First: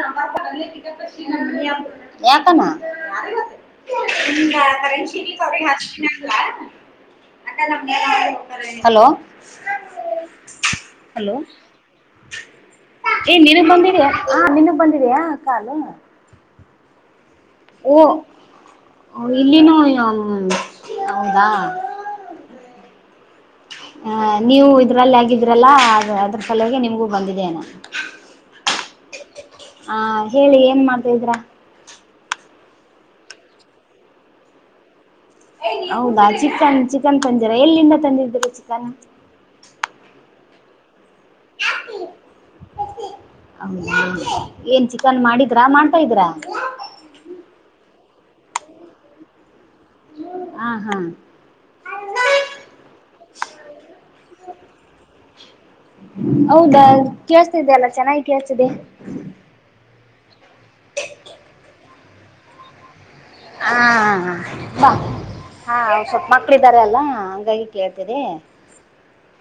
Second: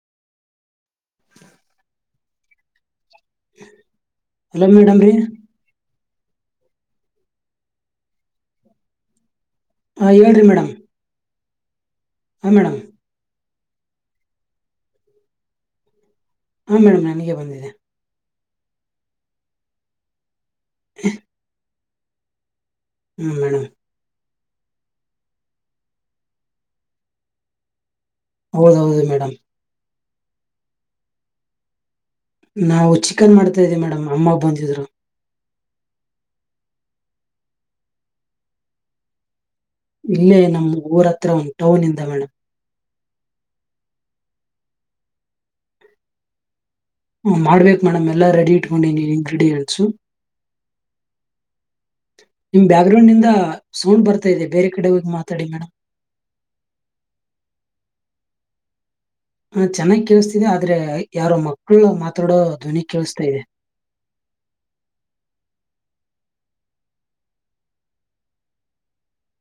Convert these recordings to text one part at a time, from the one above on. ಮ್ಮ ಪ ಕ [unintelligible] ಯತನಾ [unintelligible] ಹಲೋ ಮೇಡಮ್ ರೀ ಲ [unintelligible] ಹಾಂ ಹೇಳಿರಿ ಮೇಡಮ್ ಹಲೋ ಹಾ ಮೆಡಮ್ಮ್ ಏ ನೀನುಗ್ ಬಂದಿದ್ಯಾ ಹ ನಿನಗ್ ಬಂದಿದಯಾ ಕಾಲು ಹಾಂ ಮೇಡಮ್ ನನಗೆ ಬಂದಿದೆನೆ ಓ ಇಲ್ಲಿನೂನು ಹೌದಾ ಹ್ಮ್ ಮೇಡ್ [unintelligible] ಹ ನೀವು ಇದ್ರಲ್ಲಿ ಆಗಿದ್ರಲ್ಲ ಅ ಅದ್ರ ಸಲವಾಗಿ ನಿಮ್ಗೂ ಬಂದಿದ್ದೇನೆ [unintelligible] ಹೌದೌಹೌದ ಮೇಡಮ್ [unintelligible] ಆ ಹೇಳಿ ಏನ್ ಮಾಡ್ತಇದ್ರಾ [unintelligible] ನಾವು ಚಿಕನ್ ಮಾಡ್ತಾ ಇದ್ದೀವಿ ಮೇಡಮ್ ಅಮ್ಮ ಬಂದಿದ್ರು [unintelligible] ಹೌದಾ ಚಿಕನ್ ಚಿಕನ್ ತಂದಿರ ಎಲ್ಲಿಂದ ತಂದಿದ್ದೀರ ಚಿಕನ್ [unintelligible] ಇಲ್ಲೇ ನಮ್ಮ್ ಊರ್ ಹತ್ರ ಒಂದ್ ಟೌನ್ ಇಂದ ಮೇಡಮ್ [unintelligible] ಹೌದ ಏನ್ ಚಿಕನ್ ಮಾಡಿದ್ರಾ ಮಾಡ್ತಾ ಇದೀರಾ [unintelligible] ಹ್ಮ ಮಾಡ್ಬೇಕು ಮೇಡಮ್ ಎಲ್ಲಾ ರೆಡಿ ಇಟ್ಕೊಂಡನಿ ಇಂಗ್ರೀಡಿಯಂಟ್ಸು [unintelligible] ಹಾ ಹಾ ನಿಮ್ ಬ್ಯಾಗ ಗ್ರೌಂಡ್ಂದ ಸೌಂಡ್ ಬರ್ತಾ ಇದೆ ಬೇರೆ ಕಡೆ ಹೋಗಿ ಮಾತಾಡಿ ಮೇಡಮ್ ಹೌದಾ ಕೇಳಿಸ್ತಿದೆ ಅಲ್ಲ ಚೆನ್ನಾಗಿ ಕೇಳಿಸ್ತಿದೆ. ನ ಚೆನ್ನಾಗಿ ಕೇಳಿಸ್ತಿದೆ ಆದ್ರೆ ಯಾರೋ ಮಕ್ಕಳು ಮಾತಾಡೋ ಧ್ವನಿ ಕೇಳಿಸ್ತಾ ಇದೆ. ಹ ಹಾ ಸ್ವಲ್ಪ ಮಕ್ಳ ಇದಾರೆ ಅಲ್ಲಾ ಹಂಗಾಗಿ ಕೇಳ್ತೀದೆ.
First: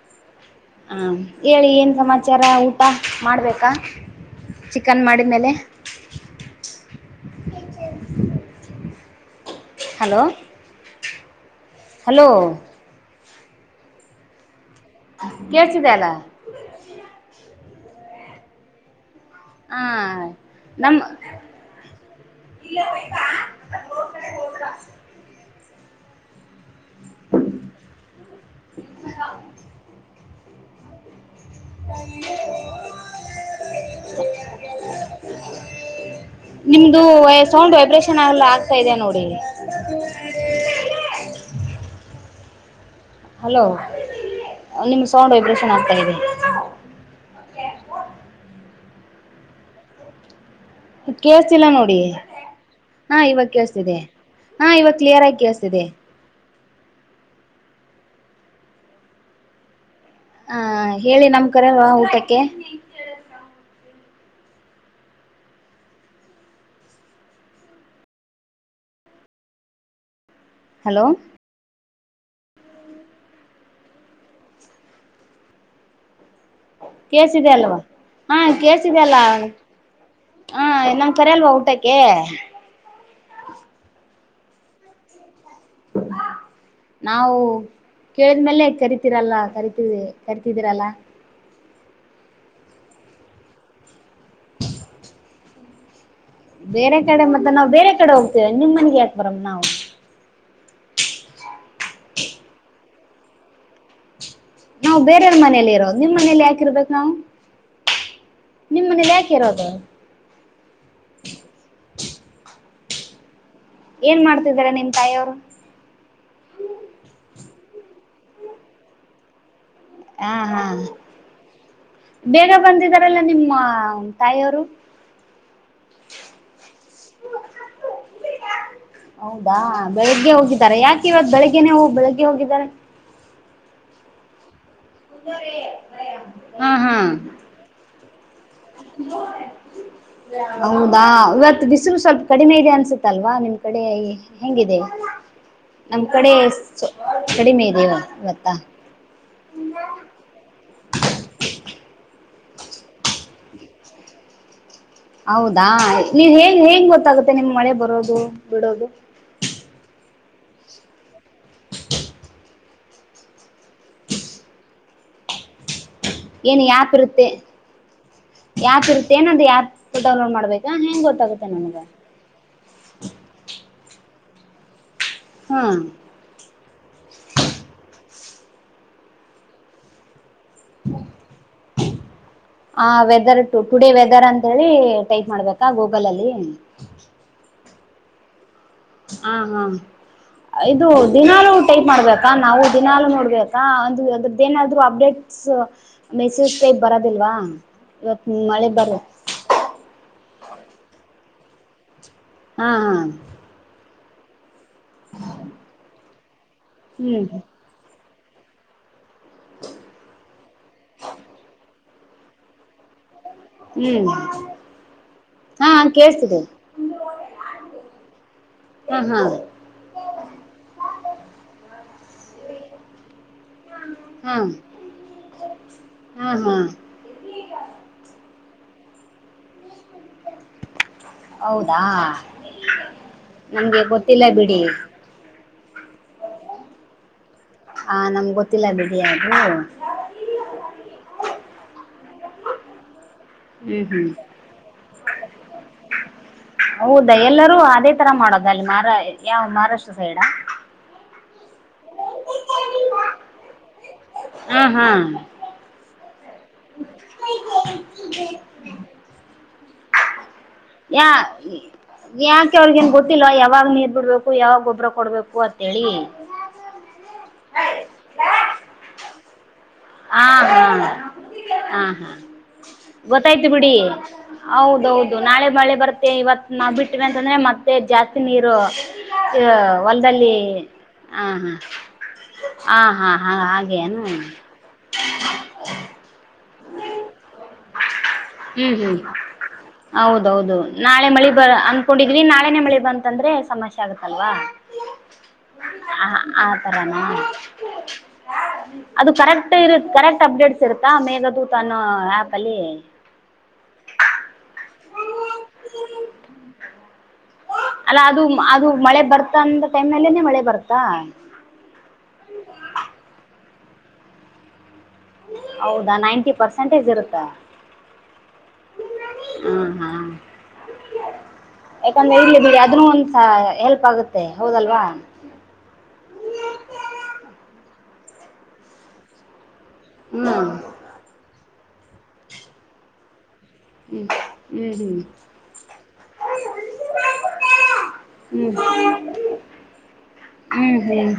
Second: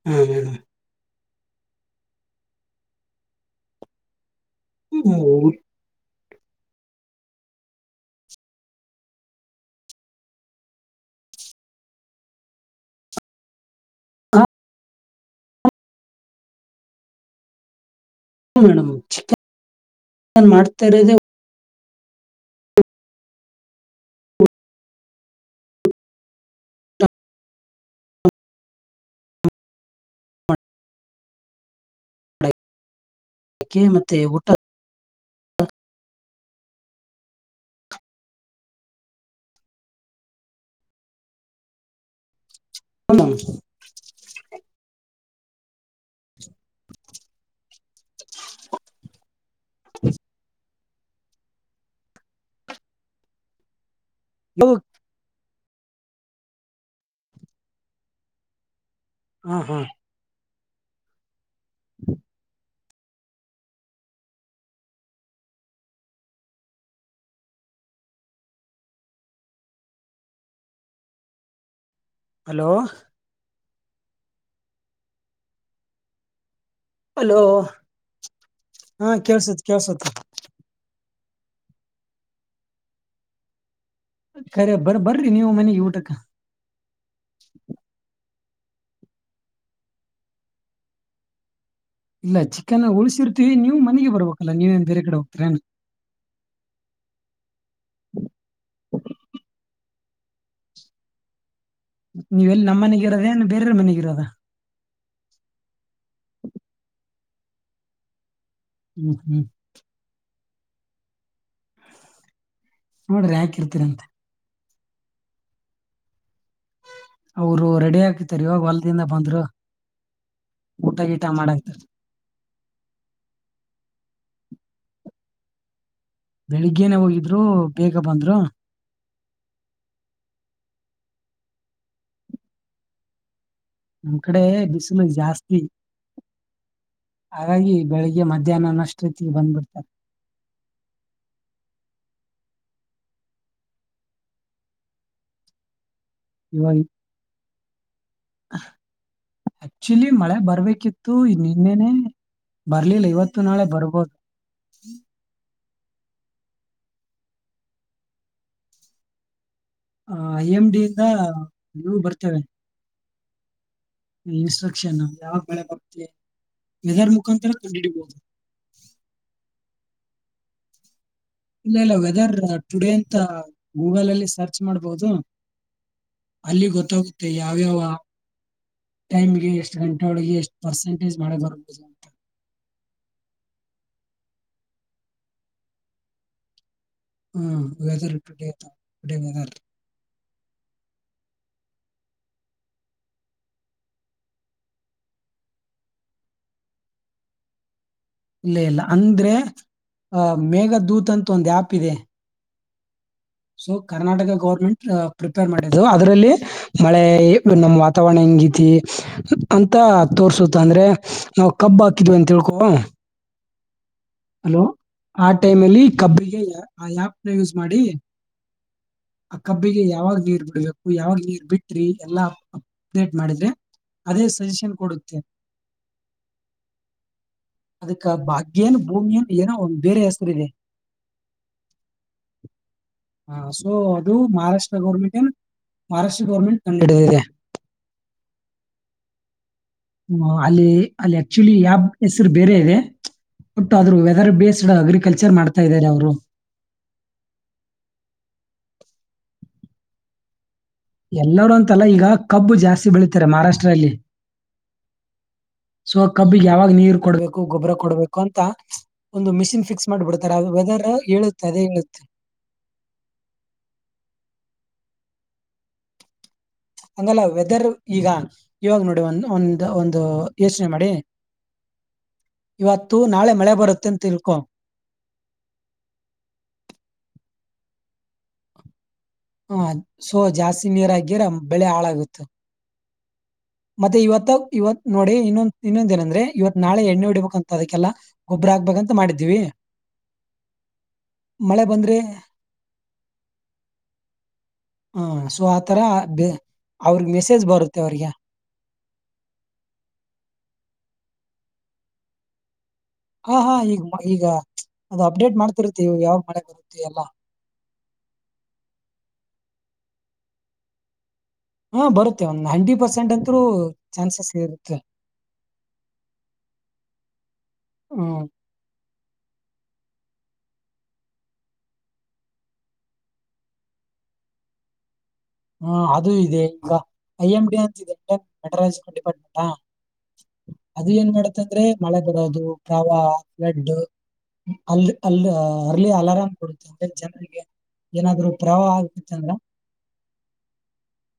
ಹಾ ಹ ಹಾಂ ಹೇಳಿ ಏನ ಸಮಾಚಾರ ಊಟ ಮಾಡಬೇಕಾ ಚಿಕನ್ ಮಾಡಿದ ಮೇಲೆ. ಹಲೋ ಹಲೋ ಹ್ಞೂ ಕೇಳಿಸ್ತಿದೆ ಅಲ್ಲ. ಹೌದ ರೀ ಅಣಮ್ ಚಿಕನ್ ಹಾ ಮಾಡ್ತಾ ನಮ್ಮ ಇರೋದೇ ಹ ಊಟಕ್ಕೆ ಮತ್ತೆ ಊಟ [unintelligible] ನಿಮ್ದು ವಯ್ ಸೌಂಡ್ ವೈಬ್ರೇಷನ್ ಎಲ್ಲ ಆಗ್ತಾ ಇದೆ ನೋಡಿ ಹ [inaudible] ಹಲೋ ನಿಮ್ಮ ಸೌಂಡ್ ವೈಬ್ರೇಷನ್ ಆಗ್ತಾ ಇದೆ. ಹ [inaudible] ಕೇಳುಸ್ತಿಲ್ಲ ನೋಡಿ ಹಾ ಇವಾಗ ಕೇಳ್ಸ್ತಿದೆ ಹಾ ಇವಾಗ ಕ್ಲಿಯರ್ ಆಗಿ ಕೇಳಿಸ್ತಿದೆ. ಹಾ ಹಾ ಹ ಹೇಳಿ ನಮ್ ಕರಲ್ವಾ ಊಟಕ್ಕೆ ಹಲೋ ಹಲೋ ಹಲೋ ಕೇಳಿಸ್ತಿದೆ ಅಲ್ವಾ ಹಾ ಕೇಳಿಸ್ತಿದೆ ಹಾ ಅಲ್ಲ ಕೇಳ್ಸತ್ ಕೇಳ್ಸತ್ ಹಾ ನಮ್ ಕರಿ ಅಲ್ವಾ ಊಟಕ್ಕೆ ಕರೆ ಬರ ಬರ್ರಿ ನೀವು ಮನೆಗ್ ಊಟಕ್ಕ ನಾವು ಕೇಳಿದ್ಮೇಲೆ ಕರಿತೀರಲ್ಲ ಕರಿತಿ ಕರಿತಿದ್ದೀರಲ್ಲ. ಇಲ್ಲ ಚಿಕನ್ ಉಳಸಿರ್ತೀವಿ ನೀವು ಮನೆಗೆ ಬರ್ಬಬೇಕಲ್ಲ ನೀವೇನ್ ಬೇರೆ ಕಡೆ ಹೋಗ್ತೀರ. ಬೇರೆ ಕಡೆ ಮತ್ತೆ ನಾವು ಬೇರೆ ಕಡೆ ಹೋಗ್ತೇವೆ ನಿಮ್ ಮನೆಗ್ ಯಾಕ್ ಬರನ್ ನಾವು ನೀವು ಎಲ್ಲಿ ನಮ್ಮ ಮನೆಗ ಇರೋದ ಏನ ಬೇರೆಯವ್ರ ಮನೆಗ ಇರೋದ ನಾವು ಬೇರೆಯವ್ರ ಮನೇಲಿ ಇರೋದ ನಿಮ್ ಮನೇಲಿ ಯಾಕಿರ್ಬೇಕು ನಾವು ನಿಮ್ಮ ಮನೇಲಿ ಹ್ಮ್ ಯಾಕೆ ಹ್ಮ್ ಇರೋದು ಸುಮ್ಮನೆ ಯಾಕ್ ಇರತಿರಿ ಏನ್ ಮಾಡ್ತಿದ್ದಿರ ನಿಮ್ ತಾಯಿಯವರು ಅವರು ರೆಡಿ ಆಕಿತರ್ ಇವಾಗ ಹೊಲದಿಂದ ಬಂದ್ರು ಹಾ ಹಾ ಊಟ ಗೀಟ ಮಾಡಾಕ್ತಾರ ಬೇಗ ಬಂದಿದಾರಲ್ಲ ನಿಮ್ಮ ತಾಯಿಯವರು ಬೆಳಿಗ್ಗೆನೆ ಹೋಗಿದ್ರು ಬೇಗ ಬಂದ್ರು. ಹೌದಾ ಬೆಳಿಗ್ಗೆ ಹೋಗಿದರ ಯಾಕ್ ಇವತ್ ಬೆಳಿಗ್ಗೆನೆ ಹೋಗ್ ಬೆಳಿಗ್ಗೆ ಹೋಗಿದರ. ನಮ್ಮ್ ಕಡೆ ದಿಸ್ ಹಾ ಹಾ. ಹಾಗಾಗಿ ಬೆಳಿಗ್ಗೆ ಮಧ್ಯಾನ ಅನ್ನ ಅಸ್ಟೊತ್ತಿಗ್ ಬಂದ್ಬಿಡ್ತಾರ. ಹೌದಾ ಇವತ್ ಬಿಸುಲ್ ಸ್ವಲ್ಪ ಕಡಿಮೆ ಇದೆ ಅನ್ಸುತ್ತಲ್ವಾ ನಿಮ್ ಕಡೆ. ಹೆಂಗಿದೆ ನಮ್ ಕಡೆ ಇವಾಗ ಕಡಿಮೆ ಇದೆ ಇವತ್ತ. [inaudible] ಆಕ್ಚುಲಿ ಮಳೆ ಬರ್ಬೇಕಿತ್ತು ನಿನ್ನೆನೆ ಬರ್ಲಿಲ್ಲ ಇವತ್ತು ನಾಳೆ ಬರ್ಬೋದು. ಹೌದಾ ನಿವ್ ಹೆಂಗ್ ಹೆಂಗ್ ಗೊತ್ತಾಗುತ್ತೆ ನಿಮ್ ಮಳೆ ಬರೋದು ಬಿಡೋದು. ಹಾ ಐ ಎಮ್ ಡಿ ಯಿಂದ ನೀವು ಬರ್ತೇವೆ. ಇನ್ಸ್ಟ್ರಕ್ಷನ್ ಯಾವಾಗ ಬೆಳೆ ಬರುತ್ತೆ ಇದರ್ ಮುಖಾಂತರ ಕಂಡಿಡಿಬವ್ದು. ಯಾತ್ ರುಪಾಯ್ ಅನ್ನೋದ್ ಯಾತ್ ಡೌನ್ಲೋಡ್ ಮಾಡ್ಬೇಕಾ ಹೆಂಗ್ ಗೊತ್ತಾಗುತ್. ಇಲ್ಲ ಇಲ್ಲ ವೆದರ್ ಟುಡೇ ಅಂತ ಗೂಗಲ್ ಅಲ್ಲಿ ಸರ್ಚ್ ಮಾಡ್ಬವ್ದು. ಹಾ. ಅಲ್ಲಿ ಗೊತ್ತಾಗುತ್ತೆ ಯಾವ್ಯಾವ ಟೈಮ್ಗೆ ಎಷ್ಟು ಗಂಟೆ ಒಳಗೆ ಎಷ್ಟ್. ಪರ್ಸೆಟೇಜ್ ಮಾಡದೋರ್ ಹಾ ವೆದರ್ ಟು ಟುಡೇ ವೆದರ್ ಅಂತೇಳಿ ಟೈಪ್ ಮಾಡ್ಬೇಕಾ ಗೂಗಲ್ ಅಲ್ಲಿ. ಹ್ಮ ವೆದರ್ ಟುಡೇ. ಟುಡೇ ಹಾ ವೆದರ್ ಹಾ. ಇದು ದಿನಲುೂ ಟೈಪ್ ಮಾಡ್ಬೇಕಾ ನಾವು ದಿನಲುೂ ನೋಡ್ಬೇಕಾ ಅದು ಅದ್ರದ್ದೇನಾದ್ರು ಅಪ್ಡೇಟ್. ಸ ಮೆಸೇಜ್ ಪೈಪ್ ಬರೋದಿಲ್ವಾ. ಇವತ್ತು ಇಲ್ಲ ಮಳೆ ಇಲ್ಲ ಬರು ಅಂದ್ರೆ ಆ ಮೇಘ ದೂತ್ ಅಂತ ಒಂದ್ ಆಪ್ ಇದೆ. ಹಾ ಹಾ. ಸೊ ಕರ್ನಾಟಕ ಗವರ್ಮೆಂಟ್ ಪ್ರಿಪೇರ್ ಮಾಡಿದ್ದು ಅದ್ರಲ್ಲಿ ಮಳೆ ಹ್ಮ್ ನಮ್ಮ್. ತಗೊಂಣಂಗಿತಿ ಅಂತ ತೋರ್ಸುತ್ತ ಅಂದ್ರೆ ನಾವು ಕಬ್ಬ ಹಾಕಿದ್ವಿ ಅಂತ್ ತಿಳ್ಕೊ. ಹ್ಮ್. ಹಲೋ ಆ ಹಾ ಟೈಮ್ಲ್ಲಿ ಕಬ್ಬಿಗೆ ಕೇಳ್ಸ್ತಿದೆ ಆ ಆಪ್ನ ಯೂಸ್ ಮಾಡಿ. ಹಾ ಹಾ. ಆ ಕಬ್ಬಿಗೆ ಯಾವಾಗ್ ನೀರ್ ಬಿಡ್ಬೇಕು ಯಾವಾಗ್ ನೀರ್ ಬಿಟ್ರಿ ಎಲ್ಲಾ. ಅಪ್ಡೇಟ್ ಮಾಡಿದ್ರೆ ಅದೇ ಹಾ ಸಜೆಷನ್ ಕೊಡುತ್ತೆ. ಹಾ ಹಾ. ಅದಕ್ಕ ಭಾಗ್ಯನ್ ಭೂಮ್ಯನ್ ಏನೋ ಒನ್ ಬೇರೆ ಹೆಸ್ರ್ ಇದೆ. ಹೌದಾ ಹಾ ಸೊ ನಮ್ಗೆ ಅದು ಗೊತ್ತಿಲ್ಲ ಬಿಡಿ ಮಹಾರಾಷ್ಟ್ರ ಗೌರ್ಮೆಂಟ್ ಏನ್. ಮಹಾರಾಷ್ಟ್ರ ಗೌರ್ಮೆಂಟ್ ಕಂಡಿಡಿದಿದೆ. ಹ ನಮ್ಗ ಗೊತ್ತಿಲ್ಲ ಬಿಡ್ರಿ ಅದು. ಹ್ಮ ಅಲ್ಲಿ ಅಲ್ಲಿ ಆಕ್ಚುಲಿ ಆಪ್ ಹೆಸ್ರು ಬೇರೆ ಇದೆ. ಒಟ್ಟು ಹ್ಮ್ ಅದ್ರು ಹ್ಮ್ ವೆದರ್ ಬೇಸ್ಡ್ ಅಗ್ರಿಕಲ್ಚರ್ ಮಾಡ್ತಾ ಇದಾರೆ ಅವ್ರು. ಹೌದಾ ಎಲ್ಲರೂ ಅದೇ ತರ ಮಾಡೋದ ಅಲ್ಲಿ ಮರಾ ಯಾವ್ ಮಹಾರಾಷ್ಟ್ರ ಸೈಡ. ಎಲ್ಲರೂ ಅಂತಲ್ಲ ಈಗ ಕಬ್ಬು ಜಾಸ್ತಿ ಬೆಳೀತಾರೆ ಮಹಾರಾಷ್ಟ್ರಲ್ಲಿ. ಹಾ ಹಾ ಸೊ ಕಬ್ಬಿಗೆ ಯಾವಾಗ ನೀರ್ ಕೊಡ್ಬೇಕು ಗೊಬ್ರಾ ಕೊಡ್ಬೇಕು ಅಂತ ಒಂದು ಮಿಷಿನ್ ಫಿಕ್ಸ್ ಮಾಡಿಬಿಡತ್. ತರ ವೀಥಿರ್ ಯಾ ಹೇಳುತ್ತೆ ಅದೇ ಹೇಳುತ್ತೆ. ಯಾಕೆ ಅವ್ರಿಗೆನ್ ಗೊತ್ತಿಲ್ಲ ಯಾವಾಗ್ ನೀರ್ ಬಿಡ್ಬೇಕು ಯಾವಾಗ್ ಗೊಬ್ಬ್ರ ಕೊಡ್ಬೇಕು ಅಂತೇಳಿ. ಹಂಗಲ್ಲ ವೆದರ್ ಈಗ ಇವಾಗ ನೋಡಿ ಒಂದ್ ಒನ್. ಒಂದ್ ಒಂದು ಹಾ ಹಾ ಯೋಚನೆ ಮಾಡಿ ಹಾ ಹಾ ಇವತ್ತು ನಾಳೆ ಗೊತ್ತಾಯ್ತು ಮಳೆ ಬಿಡಿ ಬರತ್ತೆ ಅಂತ್ತಿಳ್ಕೊ. ಹೌದೌದು ನಾಳೆ ಮಳೆ ಬರ್ತ್ತೇ ಇವತ್ ನ ಬಿಟ್ಟ್ರ ಅಂತಂದ್ರೆ ಮತ್ತೆ ಜಾಸ್ತಿ ನೀರು ಹ ಸೊ ಹೊಲದಲ್ಲಿ ಜಾಸ್ತಿ ನೀರಾಗಿರ ಹ ಬೆಳೆ ಹಾಳಾಗುತ್ತೆ ಹಾ ಹ ಹಾ ಹ ಹಾಗ ಮತ್ತೆ ಇವತ್ತ ಇವತ್ ನೋಡಿ ಇನ್ನೊಂದ ಇನ್ನೊಂದಏನಂದ್ರೆ ಇವತ್ ನಾಳೆ ಎಣ್ಣೆ ಹೊಡಿಬೇಕಕ್ಂತ ಅದಕ್ಕೆಲ್ಲ ಗೊಬ್ಬರ ಹ್ಮ್ ಹಾಕ್ಬೇಕಂತ ಹ್ಮ್ ಮಾಡಿದ್ವಿ ಹೌದೌದು ನಾಳೆ ಮಳಿ ಬ ಮಳೆ ಬಂದ್ರೆ ಅಂದಕೊಂಡಿದ್ರಿ ನಾಳೆ ಮನೆ ಮಳಿ ಬಂತಂದ್ರೆ ಸಮಸ್ಯೆ ಆಗುತ್ತಲ್ವಾ ಹ ಸೊ ಆತರ ತರನಾ ಅವ್ರಗ್ ಮೆಸೇಜ್ ಬರುತ್ತೆ ಅವ್ರಿಗೆ ಅದು ಕರೆಕ್ಟ್ ಇರು ಕರೆಕ್ಟ್ ಅಪ್ಡೇಟ್ಸ್ ಇರುತ್ತಾ ಮೇಘದೂತ ಅನ್ನ ಆ್ಯಪ ಅಲ್ಲಿ ಹಾ ಹಾ ಈಗ ಈಗ ಅದು ಅಪ್ಡೇಟ್ ಮಾಡ್ತಿರುತ್ತ ಯಾವಾಗ ಮಳೆ ಬರುತ್ತೆ ಎಲ್ಲ ಅಲ್ಲ ಅದು ಅದು ಮಳೆ ಬರ್ತ ಅಂತ ಟೈಮ್ನಲ್ಲೇನೆ ಮಳೆ ಬರ್ತಾ ಹಾ ಬರುತ್ತೆ ಒಂದ್ ಹಂಡ್ರಿ ಪರ್ಸೆಂಟ್ ಅಂತೂ ಚಾನ್ಸಸ್ ಇ ಹೌದಾ ನೈಂಟಿ ಪರ್ಸೆಂಟೇಜ್ ಇರುತ್ತಾ ಹ್ಮ್ ಹ್ಮ್ ಹ್ಮ್ ಯಾಕಂದ್ರೆ ಇಲ್ಲಿ ಬಿಡಿ ಅದ್ರ ಒಂದಸ ಹೆಲ್ಪ್ ಆಗುತ್ತೆ ಹೌದಲ್ವಾ ಹಾ ಅದುೂ ಇದೆ ಈಗ ಐ ಎಂ ಡಿ ಅಂತ ಇದೆ ಅಟ ಮೆಟರಲ್ ಡಿಪಾರ್ಟ್ಮೆಂಟ್ ಹ್ಮ ಅದು ಏನ್ ಮಾಡತ್ತ ಅಂದ್ರೆ ಮಳೆ ಬರೋದು ಪ್ರವಾಹ ಫ್ಲಡ್ ಹ್ಮ್ ಅಲ್ಲಿ ಹ್ಮ್ ಅಲ್ಲಿ ಅರ್ಲಿ ಅಲಾರಾಮ್ ಕೊಡುತ್ತೆ ಅಂದ್ರೆ ಜನರಿಗೆ ಏನಾದ್ರು ಹ್ಮ್ ಪ್ರವಾಹ ಆಗ್ತಿತ್ತ ಅಂದ್ರ ಹ್ಮ್ ಹ್ಮ್ ಹ್ಮ್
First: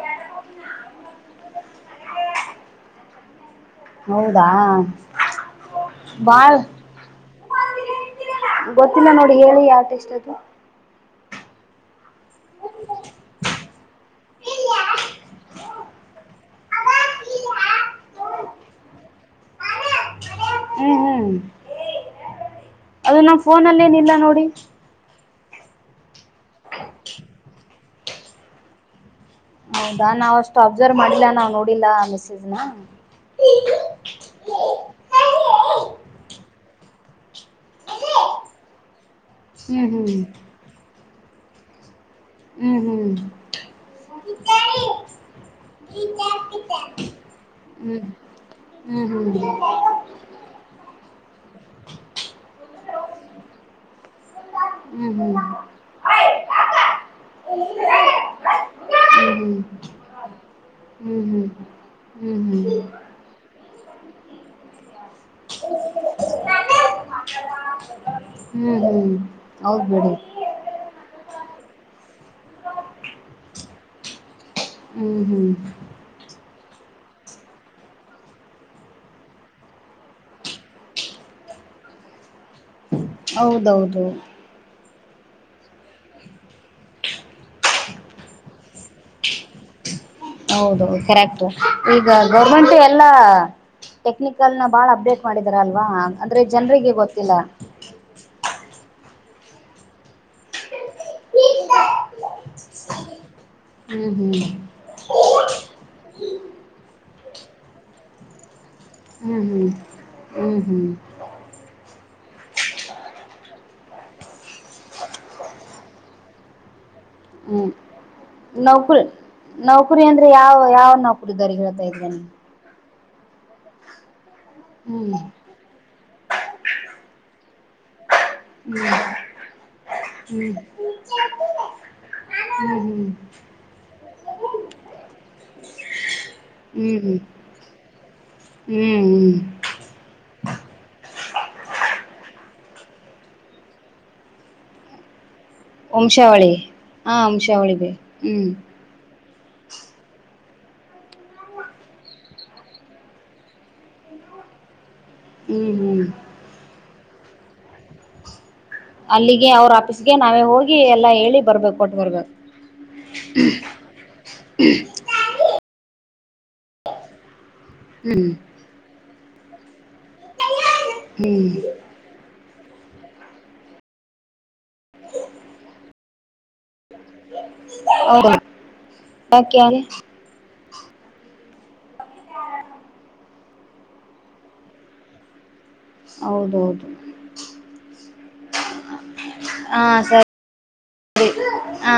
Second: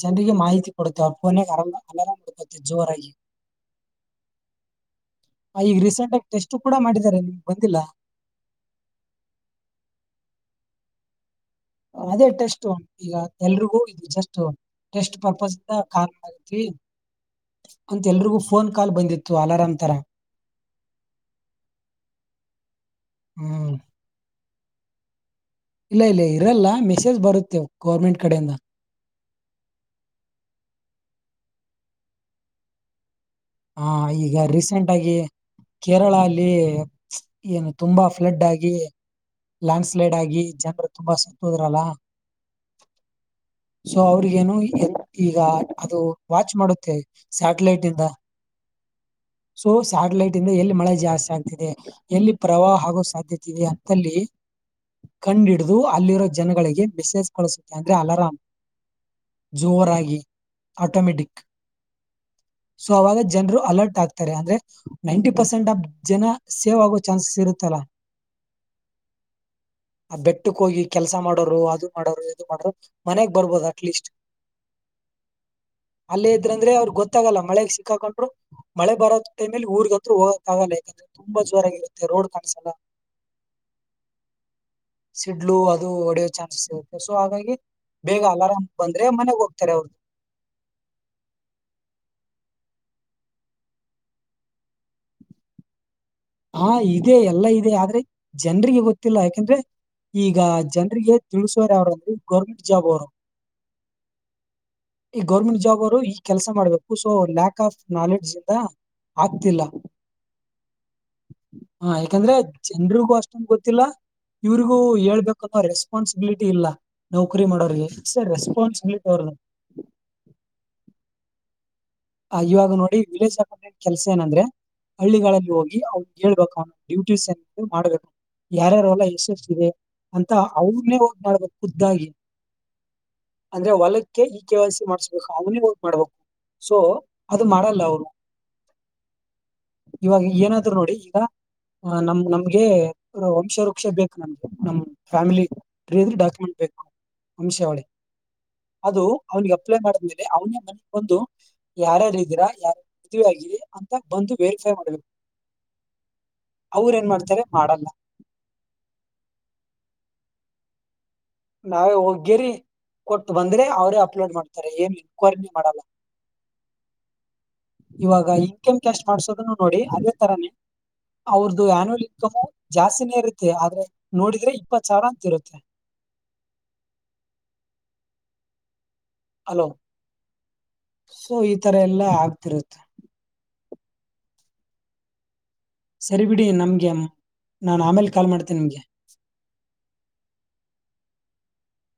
ಜನರಿಗೆ ಮಾಹಿತಿ ಕೊಡ್ತೆ ಅವ್ರ ಫೋನ ಆರಾಮ್ ಅಲಾರಾಮ್ ಕೊಡ್ಕೆ ಜೋರಾಗಿ ಹೌದಾ ಈಗ ರೀಸೆಂಟ್ ಆಗಿ ಟೆಸ್ಟ್ ಬಾಳ್ ಕೂಡ ಮಾಡಿದ್ದಾರೆ ನಿಮ ಬಂದಿಲ್ಲ ಗೊತ್ತಿಲ್ಲ ನೋಡಿ ಹೇಳಿ ಯಾವಟ ಎಷ್ಟ ಅದು ಅದೇ ಟೆಸ್ಟ್ ಈಗ ಎಲ್ರಿಗೂ ಇ ಜಸ್ಟ್ ಟೆಸ್ಟ್ ಪರ್ಪಸ್ ಅಂತ ಎಲ್ರಿಗೂ ಫೋನ್ ಕಾಲ್ ಬಂದಿತ್ತು ಅಲಾರಾಮಂ ತರಾ ಹ್ಮ್ ಹ್ಮ್ ಅದು ನಮ್ಮ ಫೋನ ಹ್ಮ್ ಅಲ್ಲಿ ಏನಿಲ್ಲ ನೋಡಿ ಇಲ್ಲ ಇಲ್ಲ ಇರಲ್ಲ ಮೆಸೇಜ್ ಬರುತ್ತೇವು ಗೌರ್ಮೆಂಟ್ ಕಡೆಯಿಂದ ಹೌದಾ ನಾವಷ್ಟು ಅಬ್ಸರ್ವ್ ಮಾಡಿಲ್ಲ ನಾವ್ ನೋಡಿಲ್ಲ ಮೆಸೇಜನ ಹ ಈಗ ರೀಸೆಂಟ್ ಆಗಿ ಕೇರಳ ಅಲ್ಲಿ ಏನು ತುಂಬಾ ಫ್ಲಡ್ ಆಗಿ ಲ್ಯಾಂಡ್ ಹ್ಮ್ ಸ್ಲೈಡ್ ಹ್ಮ್ ಆಗಿ ಜನರು ತುಂಬಾ ಸುತ್ತುದ್ರಲ್ಲ ಹ್ಮ್ ಹ್ಮ್ ಸೊ ಅವ್ರಿಗ ಏನು ಈಗ ಅದು ವಾಚ್ ಮಾಡುತ್ತೆ ಸ್ಯಾಟಲೈಟ್ ಇಂದ ಹ್ಮ್ ಹ್ಮ್ ಸೊ ಹ್ಮ್ ಸ್ಯಾಟಲೈಟ್ ಇಂದ ಎಲ್ಲಿ ಮಳೆ ಜಾಸ್ತಿ ಆಗ್ತಿದೆ ಎಲ್ಲಿ ಪ್ರವಾಹ ಆಗೋ ಸಾಧ್ಯತೆ ಇದೆ ಅಂತಲ್ಲಿ ಹ್ಮ್ ಹ್ಮ್ ಕಂಡಿಡ ಅದು ಅಲ್ಲಿರೋ ಹ್ಮ್ ಜನಗಳಿಗೆ ಮೆಸೇಜ್ ಹ್ಮ್ ಕಳಸುತ್ತೆ ಅಂದ್ರೆ ಅಲಾರಂ ಹ್ಮ್ ಜೋರಾಗಿ ಆಟೋಮೆಟಿಕ್ ಹ್ಮ್ ಹ್ಮ್ ಹ್ಮ್ ಸೊ ಅವಾಗ ಜನರು ಅಲರ್ಟ್ ಆಗ್ತಾರೆ ಅಂದ್ರೆ ನೈಂಟಿ ಪರ್ಸೆಂಟ್ ಆಫ್ ಜನ ಸೇವ್ ಆಗೋ ಚಾನ್ಸಸ್ ಇರುತ್ತಲ್ಲಾ ಹ್ಮ ಹೌದು ಆ ಬೆಟ್ಟಕ್ ಹೋಗಿ ಕೆಲಸ ಮಾಡೋರು ಅದು ಮಾಡೋರು ಇದು ಮಾಡೋರು ಮನೆಗ್ ಬರ್ಬೋದು ಅಟ್ಲೀಸ್ಟ್ ಹ್ಮ್ ಹ್ಮ್ ಅಲ್ಲೇ ಇದ್ರಂದ್ರೆ ಅವ್ರಿಗೆ ಗೊತ್ತಾಗಲ್ಲ ಮಳೆಗ್ ಸಿಕ್ಕಾಕೊಂಡ್ರು ಮಳೆ ಬರೋ ಟೈಮಲ್ಲಿ ಊರ್ಗ ಹತ್ರ ಹೋಗಕಕ್ಕಾಗಲ್ಲ ಯಾಕಂದ್ರೆ ತುಂಬ ಜೋರಾಗಿರುತ್ತೆ ರೋಡ್ ಕಾಣಿಸಸಲ್ಲ ಹೌದೌದು ಸಿಡ್ಲು ಅದು ಹೊಡೆಯೋ ಚಾನ್ಸಸ್ ಇರುತ್ತೆ ಸೊ ಹಾಗಾಗಿ ಬೇಗ ಅಲಾರಾಮ್ ಬಂದ್ರೆ ಮನೆಗ್ ಹೋಗ್ತಾರೆ ಅವ್ರ ಹೌದ ಕರೆಕ್ಟ್ ಈಗ ಗೌರ್ಮೆಂಟ್ ಎಲ್ಲಾ ಟೆಕ್ನಿಕಲ್ ನ ಬಾಳ ಅಪ್ಡೇಟ್ ಮಾಡಿದಾರ ಅಲ್ವಾ ಅಂದ್ರೆ ಹಾ ಜನರಿಗೆ ಇದೆ ಗೊತ್ತಿಲ್ಲ ಎಲ್ಲಾ ಇದೆ ಆದ್ರೆ ಜನ್ರಿಗೆ ಗೊತ್ತಿಲ್ಲ ಯಾಕಂದ್ರೆ ಈಗ ಜನ್ರಿಗೆ ತಿಳಸೋರೆ ಅವರುಂದ್ರ ಗೌರ್ಮೆಂಟ್ ಜಾಬ್ ಅವರು ಹ್ಮ್ ಹ್ಮ್ ಈ ಗೌರ್ಮೆಂಟ್ ಜಾಬ್ ಅವರು ಈ ಕೆಲಸ ಮಾಡ್ಬೇಕು ಸೊ ಲ್ಯಾಕ್ ಆಫ್ ನಾಲೆಡ್ಜ್ ಇಂದ ಹ್ಮ್ ಆಗ್ತಿಲ್ಲ ಹ್ಮ್ ಹ್ಮ್ ಹ್ಮ್ ಹಾ ಯಾಕಂದ್ರೆ ಜನ್ರಿಗೂ ಅಷ್ಟೊಂದ ಗೊತ್ತಿಲ್ಲ ಇವ್ರಿಗೂ ಹೇಳ್ಬೇಕುನ್ನೋ ರೆಸ್ಪಾನ್ಸಿಬಿಲಿಟಿ ಇಲ್ಲ ನೌಕರಿ ಮಾಡೋ್ರರಿಗೆಸ್ ರೆಸ್ಪಾನ್ಸಿಬಲಿಿ ನೌಕರಿ ಅವ್ರದ ನೌಕರಿ ಅಂದ್ರೆ ಯಾವ ಯಾವ ನೌಕರಿ ದಾರಿ ಹೇಳ್ತಾ ಇದ್ದೇನೆ ಇವಾಗ ನೋಡಿ ವಿಲೇಜ್ ಆಕ ಕೆಲಸ ಏನಂದ್ರೆ ಹ್ಮ್ ಹಳ್ಳಿಗಳಲ್ಲಿ ಹೋಗಿ ಹೇಳ್ಬೇಕು ಅವ್ನು ಡ್ಯೂಟೀಸ್ ಎ ಮಾಡ್ಬೇಕು ಯಾರ್ಯಾರಲ್ಲ ಯಶಸ್ಸಿದೆ ಅಂತ ಅವ್ರನ್ನೇ ಹೋಗದ್ ಮಾಡಡ್ಬೇಕ ಖುದ್ದಾಗಿ ಹ್ಮ್ ಹ್ಮ್ ಅಂದ್ರೆ ಹೊಲಕ್ಕೆ ಈ ಕೆ ವೈ ಸಿ ಮಾಡ್ಸ್ಬೇಕು ಅವನೇ ಹೋಗ್ ಮಾಡ್ಬೇಕು ಅದು ಮಾಡಲ್ಲ ಅವರು ಹ್ಮ್ ಇವಾಗ ಏನಾದ್ರು ನೋಡಿ ಈಗ ಆ ನಮ್ ನಮ್ಗೆ ವಂಶ ವೃಕ್ಷ ಬೇಕು ನಮ್ಗೆ ನಮ್ ಫ್ಯಾಮಿಲಿ ಬ್ರ ವಂಶಾವಳಿ ಡಾಕ್ಯುಮೆಂಟ್ ಬೇಕು ಹಾ ವಂಶಾವಳಿ ಬಿ ಹ್ಮ್ ಅದು ಅವನಿಗೆ ಅಪ್ಲೈ ಮಾಡಿದ್ಮೇಲೆ ಅವನ ಮ ಒಂದು ಯಾರಾರ ಇದೀರಾ ಯಾರ ಮದ್ ಆಗಿರಿ ಅಂತ ಬಂದು ವೇರಿಫೈ ಮಾಡ್ಬೇಕು ಹ್ಮ್ ಹ್ಮ್ ಅವ್ರ ಏನ್ ಮಾಡ್ತಾರೆ ಮಾಡಲ್ಲ ಅಲ್ಲಿಗೆ ಅವ್ರ ಆಫೀಸ್ಗೆ ನಾವೇ ಹೋಗಿ ಎಲ್ಲಾ ಹೇಳಿ ಬರ್ಬೇಕು ನಾವೇ ಕೊಟ್ಟು ಬರ್ಬೇಕು ಹೋಗಗ್ಯರಿ ಕೊಟ್ಟು ಬಂದ್ರೆ ಅವ್ರೇ ಅಪ್ಲೋಡ್ ಮಾಡ್ತಾರೆ ಏನ್ ಕರ್ಮಿ ಮಾಡಲ್ಲ ಇವಾಗ ಹ್ಮ್ ಮ್ ಕ್ಯಾಶ್ ಮಾಡ್ಸೋದನ್ನು ನೋಡಿ ಅದೇ ತರನೇ ಹ್ಮ್ ಅವ್ರ್ದ ಆಲ್ ಇನ್ಕಮು ಜಾಸ್ತಿನೇ ಇರುತ್ತೆ ಆದ್ರೆ ನೋಡಿದ್ರೆ ಇಪ್ಪತ್ ಸಾವಿರ ಅಂತ ಇರುತ್ತೆ ಹೌದು ಯಾಕೆ ಅಲೋ ಸೊ ಈ ತರ ಎಲ್ಲಾ ಆಗ್ತಿರುತ್ತೆ ಸರಿ ಬಿಡಿ ಹೌದೌದು ನಮ್ಗೆ ನಾನ್ ಆಮೇಲೆ ಕಾಲ್ ಮಾಡ್ತೇನೆ ನಿಮ್ಗೆ ಹಾ ಸರಿ ಹ